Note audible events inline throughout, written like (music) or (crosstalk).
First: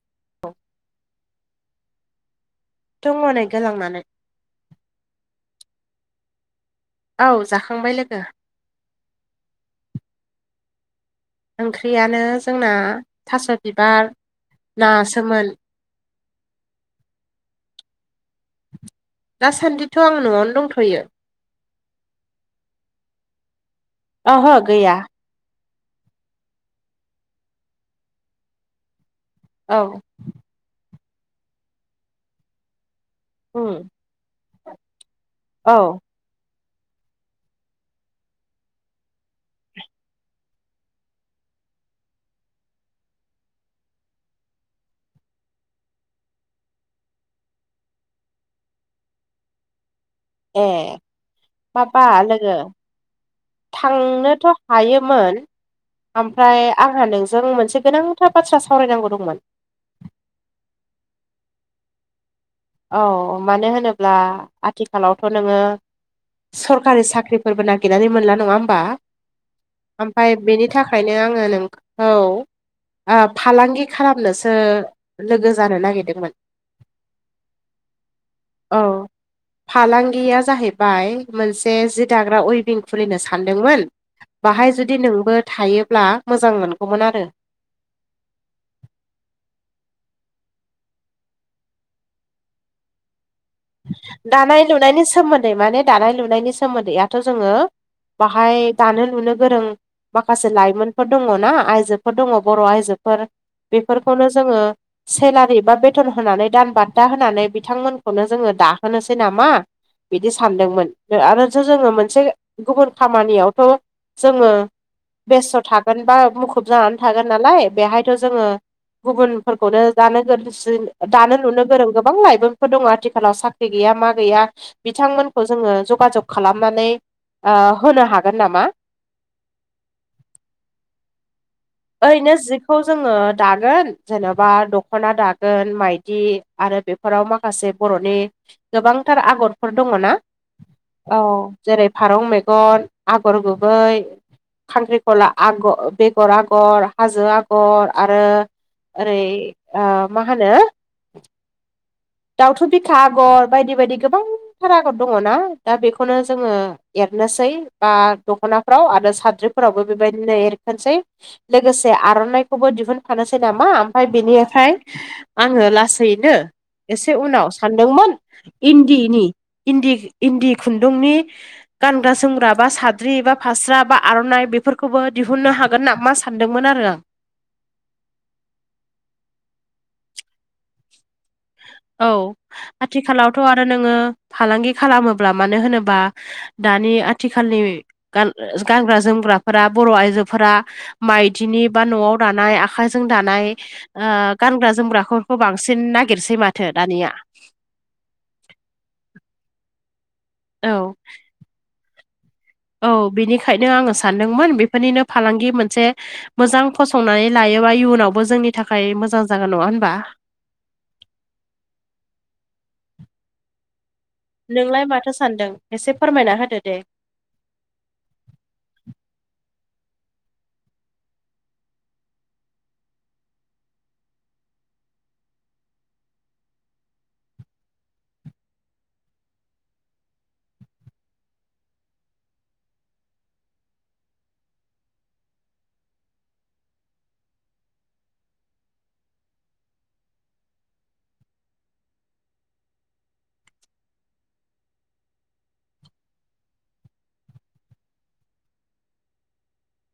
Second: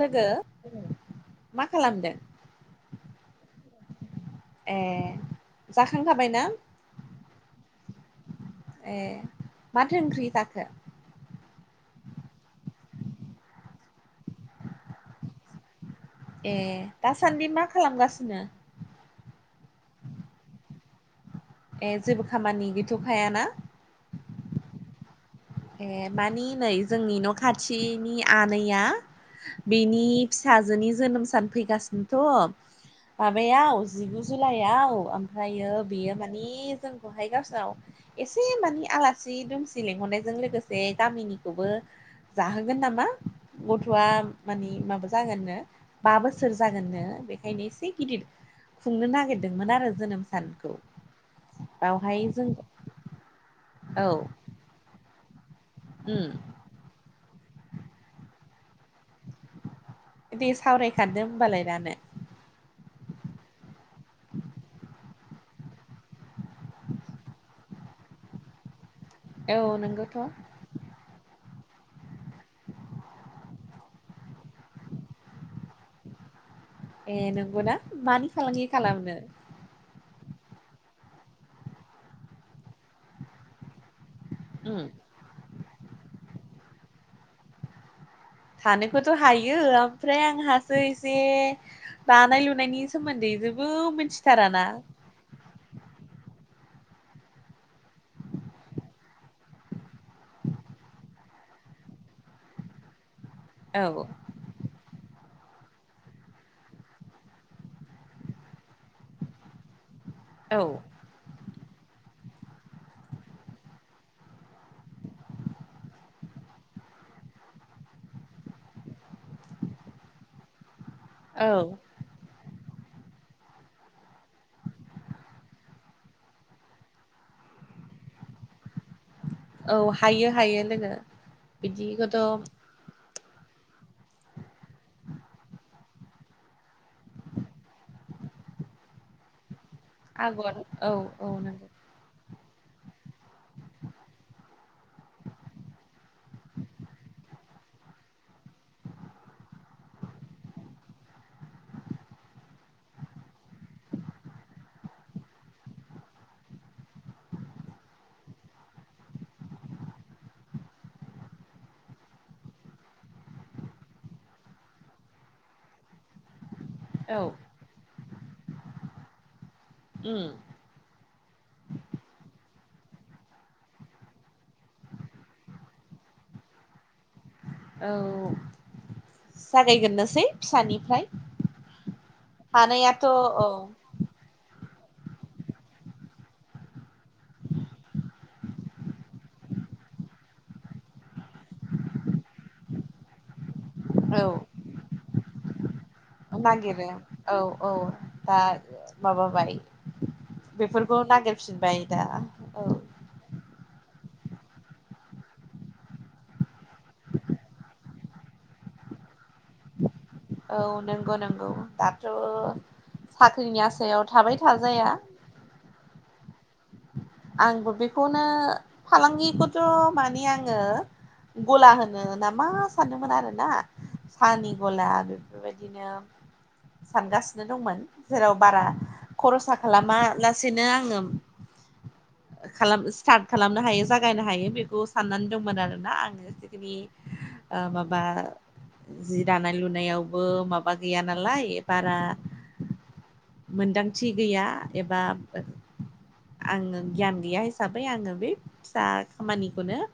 लोगो मा खालामदों? दङ नै गोलांनानै ए जाखांखाबाय ना? औ जाखांबाय लोगो ए माथो ओंख्रि जाखो? ओंख्रियानो जोंना थास' बिबार नासोमोन। ए दासान्दि मा खालामगासिनो? दासान्दिथ' आं न'आवनो दंथ'यो। ए जेबो खामानि गैथ'खायाना? ओहो गैया। ए मानि नै जोंनि न' खाथिनि आनैया औ बेनि फिसाजोनि जोनोम सान फैगासिनोथ' उम माबायाव जिगु जुलाइआव ओमफ्रायो औ बेयो मानि जोंखौहाय गावसोरनाव एसे मानि इलासि दुमसि लेंहरनाय जों लोगोसे गामिनिखौबो जाहोगोन नामा गथ'आ मानि माबा जागोननो। बा बोसोर जागोननो बेखायनो एसे गिदिर खुंनो नागिरदोंमोन आरो जोनोम ए सानखौ माबा बावहाय जों लोगो औ थांनोथ' हायोमोन उम ओमफ्राय आंहा नोंजों मोनसे गोनांथार बाथ्रा सावरायनांगौ दंमोन। दे सावरायखादो होमबालाय दानो। औ मानो होनोब्ला आथिखालावथ' नोङो सरखारि साख्रिफोरबो नागिरनानै मोनला नङा होमबा? औ नोंगौथ' ओमफ्राय बेनि थाखाय ओंखायनो आङो नोंखौ ओ फालांगि खालामनोसो लोगो जानो नागिरदोंमोन। ए नोंगौना मानि फालांगि औ खालामनो? फालांगिया जाहैबाय मोनसे जि दाग्रा उइभिं खुलिनो सानदोंमोन। बाहाय उम जुदि नोंबो थायोब्ला मोजां मोनगौमोन आरो। थानोखौथ' हायो आमफ्राय आंहासो एसे दानाय लुनायनि सोमोन्दै जेबो मिनथिथाराना। (unintelligible) (unintelligible) दानाय लुनायनि सोमोन्दैयाथ' जोङो बाहाय दानो लुनो गोरों माखासे लाइमोनफोर दङ' ना आइजोफोर दङ' बर' आइजोफोर। औ बेफोरखौनो जोङो सेलारि बा बेथन होनानै दान बान्था होनानै बिथांमोनखौनो जोङो दाहोनोसै नामा बिदि औ सानदोंमोन। आरोसो जोङो मोनसे गुबुन खामानियावथ' जोङो बेस्थ' थागोन बा मुखुब जानानै थागोन नालाय बेहायथ' जोङो गुबुनफोरखौनो दानो ग (unintelligible) दानो औ लुनो गोरों गोबां लाइमोनफोर दङ आथिखाल। आथिखालाव साख्रि गैया मा गैया बिथांमोनखौ जोङो जगाजग खालामनानै ओ-होनो हागोन नामा? औ हायो हायो लोगो। बिदिखौथ' ओइनो जिख खौ जोङो दागोन जेनेबा दख'ना दागोन माइदि आरो बे फोराव माखासे बर'नि गोबांथार आगरफोर दङ ना औ जेरै फारौ मेगन आगर गुबै खांख्रिखला आग-बेगर आगर। आगर हाजो आगर आरो। ओरै ओ-मा होनो? (inaudible) दावथु बिखा आगर बायदि बायदि गोबांथार आगर दङ' ना दा बेखौनो जोङो एरनोसै बा दख'नाफोराव आरो साद्रिफोरावबो बेबायदिनो एरखोनसै। लोगोसे आर'नाइखौबो दिहुनफानोसै नामा आमफ्राय बेनिफ्राय आङो लासैनो एसे औ उनाव सानदोंमोन इन्दिनि इन्दि उम इन्दि खुन्दुंनि गानग्रा जोमग्रा बा साद्रि बा फास्रा बा आर'नाइ बेफोरखौबो दिहुननो हागोन। गोन ना मा सानदोंमोन आरो आं। औ जागायगोरनोसै फिसानिफ्राय। औ हानायाथ' औ आथिखालावथ' आरो औ नोङो फालांगि खालामोब्ला मानो होनोबा दानि आथिखालनिान गान-गानग्रा जोमग्राफोरा बर' आइजोफोरा माइदिनि बा न'आव दानाय आखाइजों दानाय ओ-गानग्रा जोमग्राफोरखौ बांसिन नाग नागिरो औ औ। दा माबाबाय औ बेफोरखौ नागिरफिनबाय दा। औ बिनिखायनो आङो सानदोंमोन बेफोरनिनो फालांगि मोनसे मोजां फसंनानै लायोबा इउनावबो जोंनि थाखाय मोजां जागोन नङा होनबा? औ नंगौ नंगौ दाथ' साख्रिनि आसायावथ' नोंलाय माथो सानदों एसे फोरमायना होदो दे। आंबो बेखौनो फालांगिखौथ' माने आङो। गला होनो ना मा सानदोंमोन आरोना। सानि गला बेफोरबायदिनो सानगासिनो दंमोन जेराव बारा खरसा खालामा लासेनो आङो। खालाम स्टार्ट खालामनो हायो जागायनो हायो बेखौ साननानै दंमोन आरोना आङो एसेखिनि ओ- माबा जि दानाय लुनायावबो माबा गैया नालाय बारा मोनदांथि गैया एबा आङो। गियान गैया हिसाबै आङो बे फिसा खामानिखौनो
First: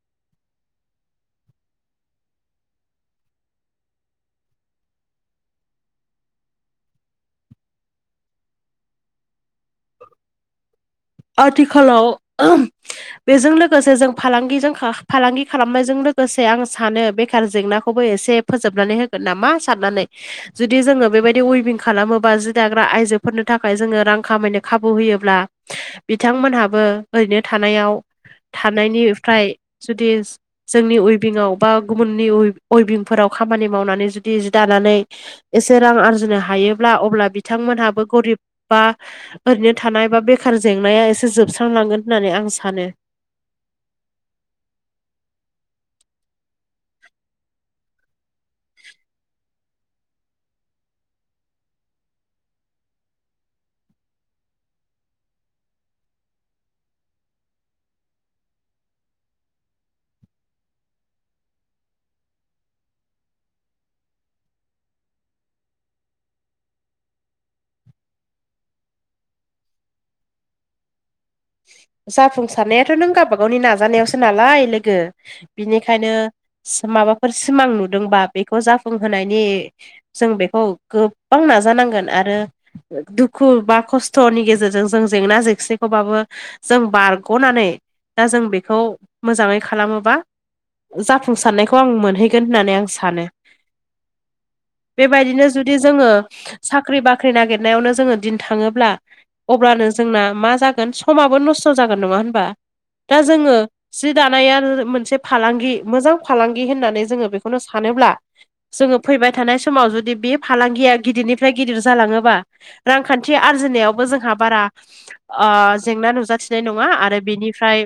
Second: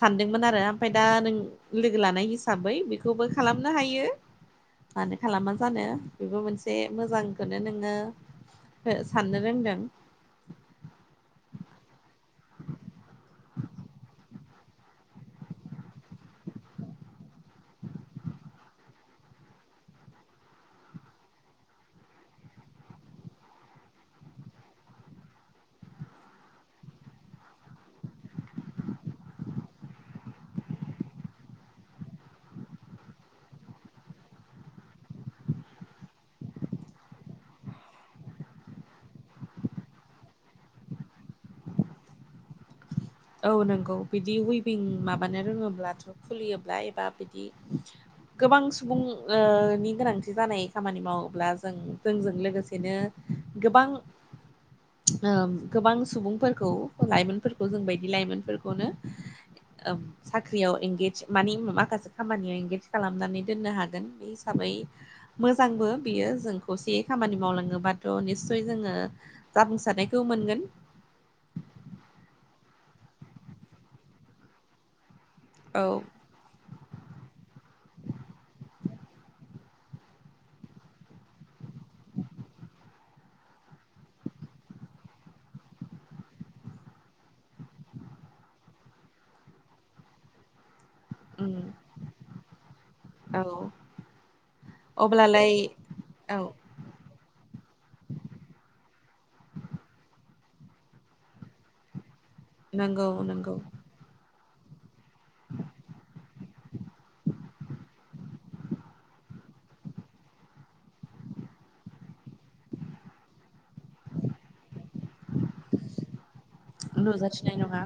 सानदोंमोन आरो ओमफाय दा नों लोगो लानाय हिसाबै बेखौबो खालामनो हायो। मानो खालामा जानो बेबो मोनसे मोजांखौनो नोङो हो-साननो रोंदों। आथिखालाव बेजों लोगोसे जों फालांगिजों खा फालांगि खालामनायजों लोगोसे आं सानो बेखार जेंनाखौबो एसे फोजोबनानै होगोन नामा साननानै। जुदि जोङो बेबायदि उइभिं खालामोबा जि दाग्रा आइजोफोरनि थाखाय जोङो रां खामायनो खाबु होयोब्ला बिथांमोनहाबो ओरैनो थानायाव थानायनिफ्राय जुदि जोंनि उइभिंआव बा गुबुननि उ उइभिंफोराव खामानि मावनानै जुदि जि दानानै। एसे रां आरजिनो हायोब्ला अब्ला बिथांमोनहाबो गरिब बा ओरैनो थानाय बा बेखार जेंनाया एसे जोबस्रांलांगोन होननानै आं सानो। औ नंगौ बिदि उइबिं माबानो रोङोब्लाथ' खुलियोब्ला एबा बिदि गोबां सुबुं ओ-नि गोनांथि जानाय खामानि मावोब्ला जों जोंजों लोगोसेनो गोबां ओ- गोबां सुबुंफोरखौ लाइमोनफोरखौ जों बायदि लाइमोनफोरखौ ओम साख्रियाव एंगेज मानि माखासे खामानियाव एंगेज खालामनानै दोननो हागोन बे हिसाबै मोजांबो बियो जों खौसेयै खामानि मावलाङोबाथ' निसय जोङो जाफुंसारनायखौ मोनगोन जाफुंसारनायाथ' नों गावबागावनि नाजानायावसो नालाय लोगो औ बिनिखायनो माबाफोर सिमां नुदोंबा बेखौ जाफुंहोनायनि जों बेखौ गोब्बां नाजानांगोन आरो दुखु बा खस्थ'नि गेजेरजों जों जेंना जेंसिखौबाबो जों बारग'नानै दा जों बेखौ मोजाङै खालामोबा उम जाफुंसारनायखौ आं मोनहैगोन होननानै आं सानो औ बेबायदिनो अब्लालाय जुदि जोङो। औ साख्रि बाख्रि नागिरनायावनो जोङो दिन थाङोब्ला अब्लानो जोंना मा जागोन? समाबो नस्थ' जागोन नङा होनबा नंगौ दा नंगौ जोङो जि दानाया मोनसे फालांगि मोजां फालांगि होननानै जोङो बेखौनो सानोब्ला जोङो फैबाय थानाय समाव जुदि बे फालांगिया गिदिरनिफ्राय गिदिर जालाङोबा रांखान्थि आरजिनायावबो जोंहा बारा ओ- जेंना नुजाथिनाय नङा आरो नुजाथिनाय नङा बिनिफ्राय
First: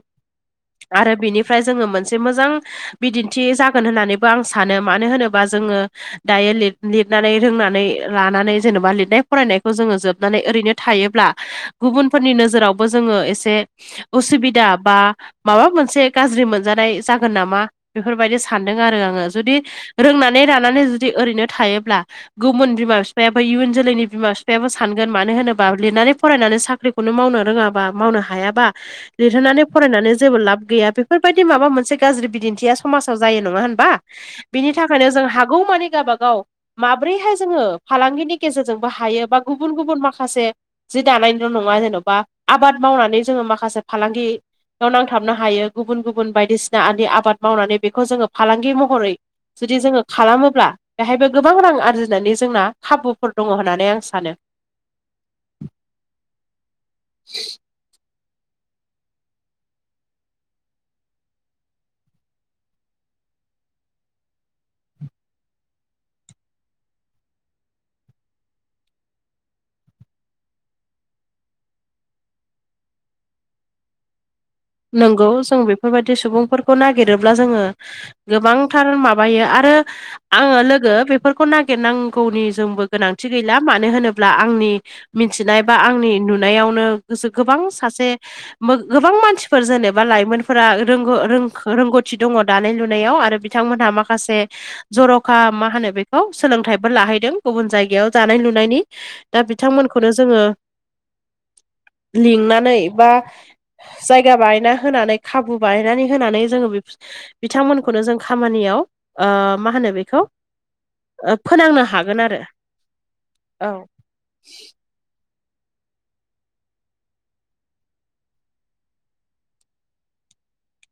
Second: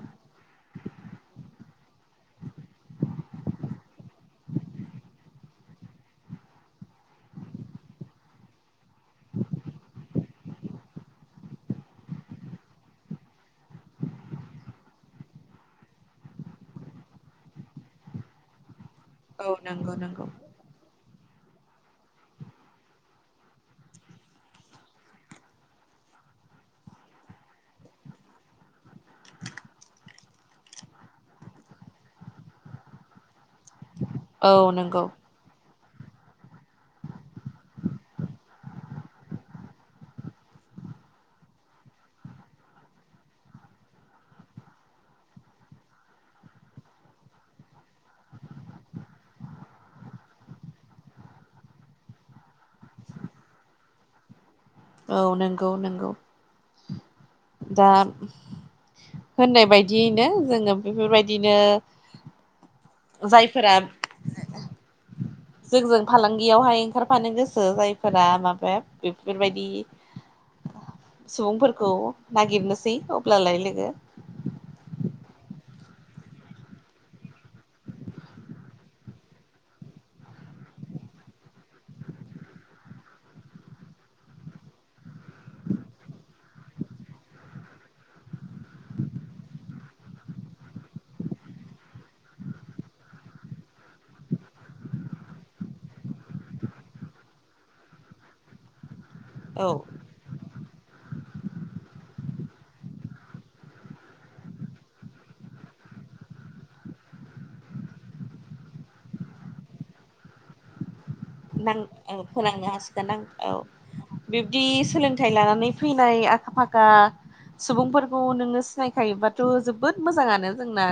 आरो बिनिफ्राय जोङो मोनसे मोजां। बिदिन्थि जागोन होननानैबो आं सानो मानो होनोबा जोङो दायो लिद लिदनानै रोंनानै लानानै जेनेबा बे फरायनायखौ जोङो जोबनानै ओरैनो थायोब्ला गुबुनफोरनि नोजोरावबो जोङो एसे उसुबिदा बा माबा मोनसे गाज्रि मोनजानाय जागोन नामा बेफोरबायदि सानदों आरो आङो औ जुदि नंगौ नंगौ रोंनानै रानानै जुदि ओरैनो थायोब्ला गुबुन बिमा बिफायाबो इयुन जोलैनि बिमा बिफायाबो सानगोन मानो होनोबा लिरनानै फरायनानै साख्रि खौनो मावनो रोङाबा मावनो हायाबा लिरहोनानै फरायनानै जेबो लाब गैया बेफोरबायदि माबा मोनसे गाज्रि बिदिन्थिया समाजाव जायो नङा होनबा औ बिनि नंगौ थाखायनो जों हागौ मानि गावाबागाव माब्रैहाय जोङो फालांगिनि गेजेरजोंबो हायो बा गुबुन गुबुन माखासे जि दानायनिल' नङा जेन'बा आबाद मावनानै जोङो माखासे फालांगि बेयाव नांथाबनो हायो गुबुन गुबुन बायदिसिना आनि आबाद मावनानै बेखौ जोंङो फालांगि महरै जुदि जोङो खालामोब्ला बेहायबो गोबां रां आरजिनानै जोंना खाबुफोर दङ होननानै आं सानो। औ नंगौ नंगौ दा होननाय बायदियैनो जोङो बेफोरबायदिनो जायफोरा जोंजों फालांगियावहाय ओंखारफानो गोसो जायफोरा माबाया बेफोरबायदि सुबुंफोरखौ नागिरनोसै अब्लालाय लोगो नंगौ जों बेफोरबायदि सुबुंफोरखौ नागिरोब्ला जोङो गोबांथार माबायो आरो आङो लोगो बेफोरखौ नागिरनांगौनि जोंबो गोनांथि गैला मानो होनोब्ला आंनि मिथिनाय बा आंनि नुनायावनो गोसो गोबां सासे गोबां मानसि फोर जेनेबा लाइमोनफोरा रों-रोंगौथि दङ दानाय लुनायाव आरो बिथांमोनहा माखासे जर'खा मा होनो बेखौ सोलोंथाइबो लाहैदों गुबुन जायगायाव दानाय लुनायनि दा औ बिथांमोनखौनो जोङो लिंनानै बा जायगा बायना होनानै खाबु बानायनै होनानै जोंङो बे बिथांमोनखौनो जों खामानियाव ओ मा होनो बेखौ नां फोनांनो हागोन औ आरो फोनांनो हासिगो आं औ बिबदि सोलों थाइ लानानै फैनाय आखा फाखा सुबुंफोरखौ नोङो सिनायखायोबाथ' जोबोद मोजाङानो जोंना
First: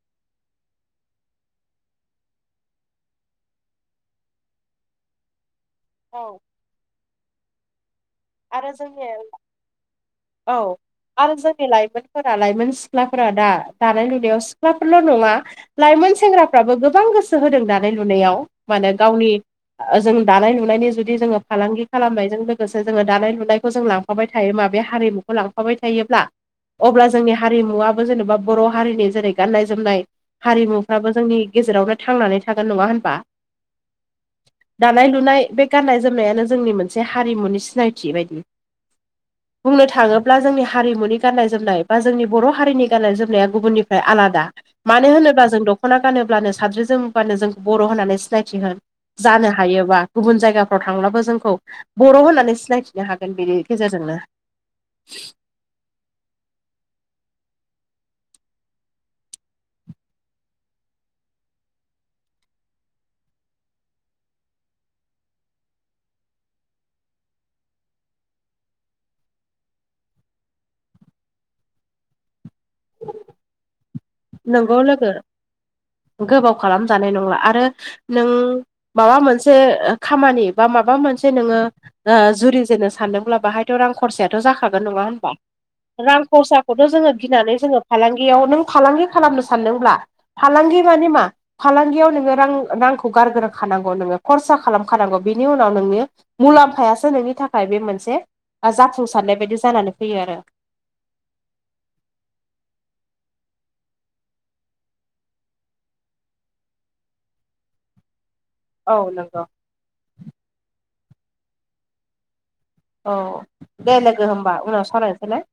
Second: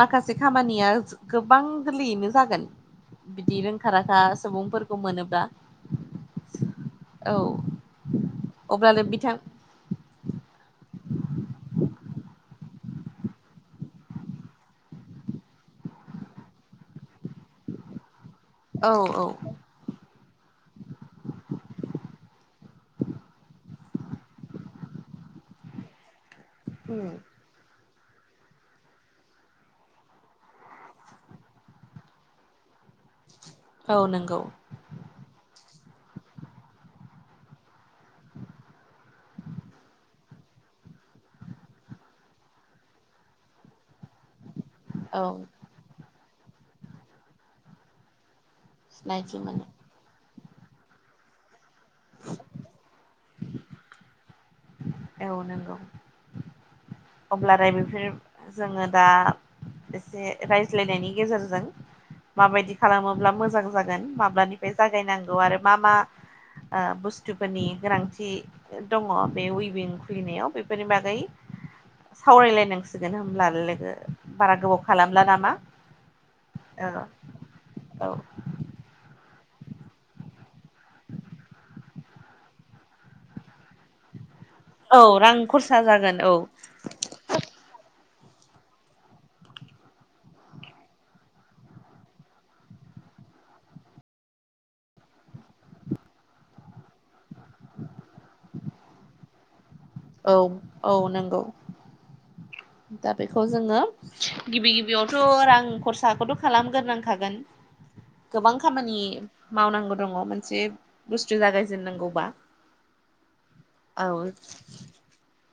माखासे खामानिया गोबां गोरलैयैनो जागोन बिदि रोंखाराखा सुबुंफोरखौ मोनोब्ला औ। औ। आरो अब्लानो जोंनि, बिथां औ। आरो जोंनि लाइमोनफोरा लाइमोन सिख्लाफोरा दा दानाय लुनायाव सिख्लाफोरल' नङा लाइमोन सेंग्राफ्राबो गोबां गोसो होदों दानाय लुनायाव। माने औ औ गावनि जों दानाय लुनायनि जुदि जोङो फालांगि खालामनायजों लोगोसे जोङो दानाय लुनायखौ जों लांफाबाय थायोब्ला बे हारिमुखौ लांफाबाय थायोब्ला, अब्ला जोंनि हारिमुवाबो जेनेबा बर' हारिनि जेरै गाननाय जोमनाय हारिमुफ्राबो जोंनि गेजेरावनो थांनानै थागोन नङा होनबा? औ नंगौ। दानाय लुनाय बे गान्नाय जोमनायानो जोंनि मोनसे हारिमुनि सिनायथि बायदि। (inaudible) बुंनो थाङोब्ला जोंनि हारिमुनि गाननाय जोमनाय बा जोंनि बर' हारिनि गाननाय जोमनाया गुबुननिफ्राय आलादा। मानो औ होनोब्ला जों दख'ना गानोब्लानो, साद्रि जोमोब्लानो जोंखौ बर' होननानै सिनायथि होन सिनायथि जानो मोनो हायोबा गुबुन जायगाफ्राव थांब्लाबो जोंखौ बर' होननानै सिनायथिनो हागोन बेनि गेजेरजोंनो। औ नंगौ अब्लाराय बेफोरो जोङो दा एसे रायज्लायनायनि गेजेरजों माबायदि खालामोब्ला मोजां जागोन माब्लानिफ्राय जागायनांगौ आरो मा मा आ बुस्थुफोरनि गोनांथि दङ बे उ बिं खुलिनायाव बेफोरनि बागै सावरायलायनांसिगोन होमब्ला लोगो बारा नोंगौ गोबाव लोगो खालामला नामा गोबाव औ खालामजानाय नंला आरो औ नों माबा मोनसे खामानि बा माबा मोनसे नोङो ओ जुरि जेननो सानदोंब्ला बाहायथ' रां खरसायाथ' जाखागोन नङा औ होनबा रां खरसा जागोन रां औ खरसा खौथ' जोङो गिनानै जोङो फालांगियाव नों फालांगि खालामनो सानदोंब्ला फालांगि मानि मा फालांगियाव नोङो रां रांखौ गारग्रोखानांगौ नोङो खरसा खालामखानांगौ बिनि उनाव नोङो मुलाम्फायासो नोंनि थाखाय बे मोनसे जाफुंसारनाय बायदि जानानैै औ औ नोंगौ दा बेखौ जोङो गिबि गिबियावथ' रां खरसाखौथ' खालामगोरनांखागोन गोबां खामानि औ नंगौ मावनांगौ दङ मोनसे बुस्थु जागायजेननांगौबा औ दे लोगो औ होमबा उनाव सालायनोसै ना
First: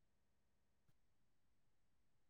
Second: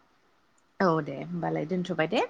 औ दे होमबालाय दोनथ'बाय दे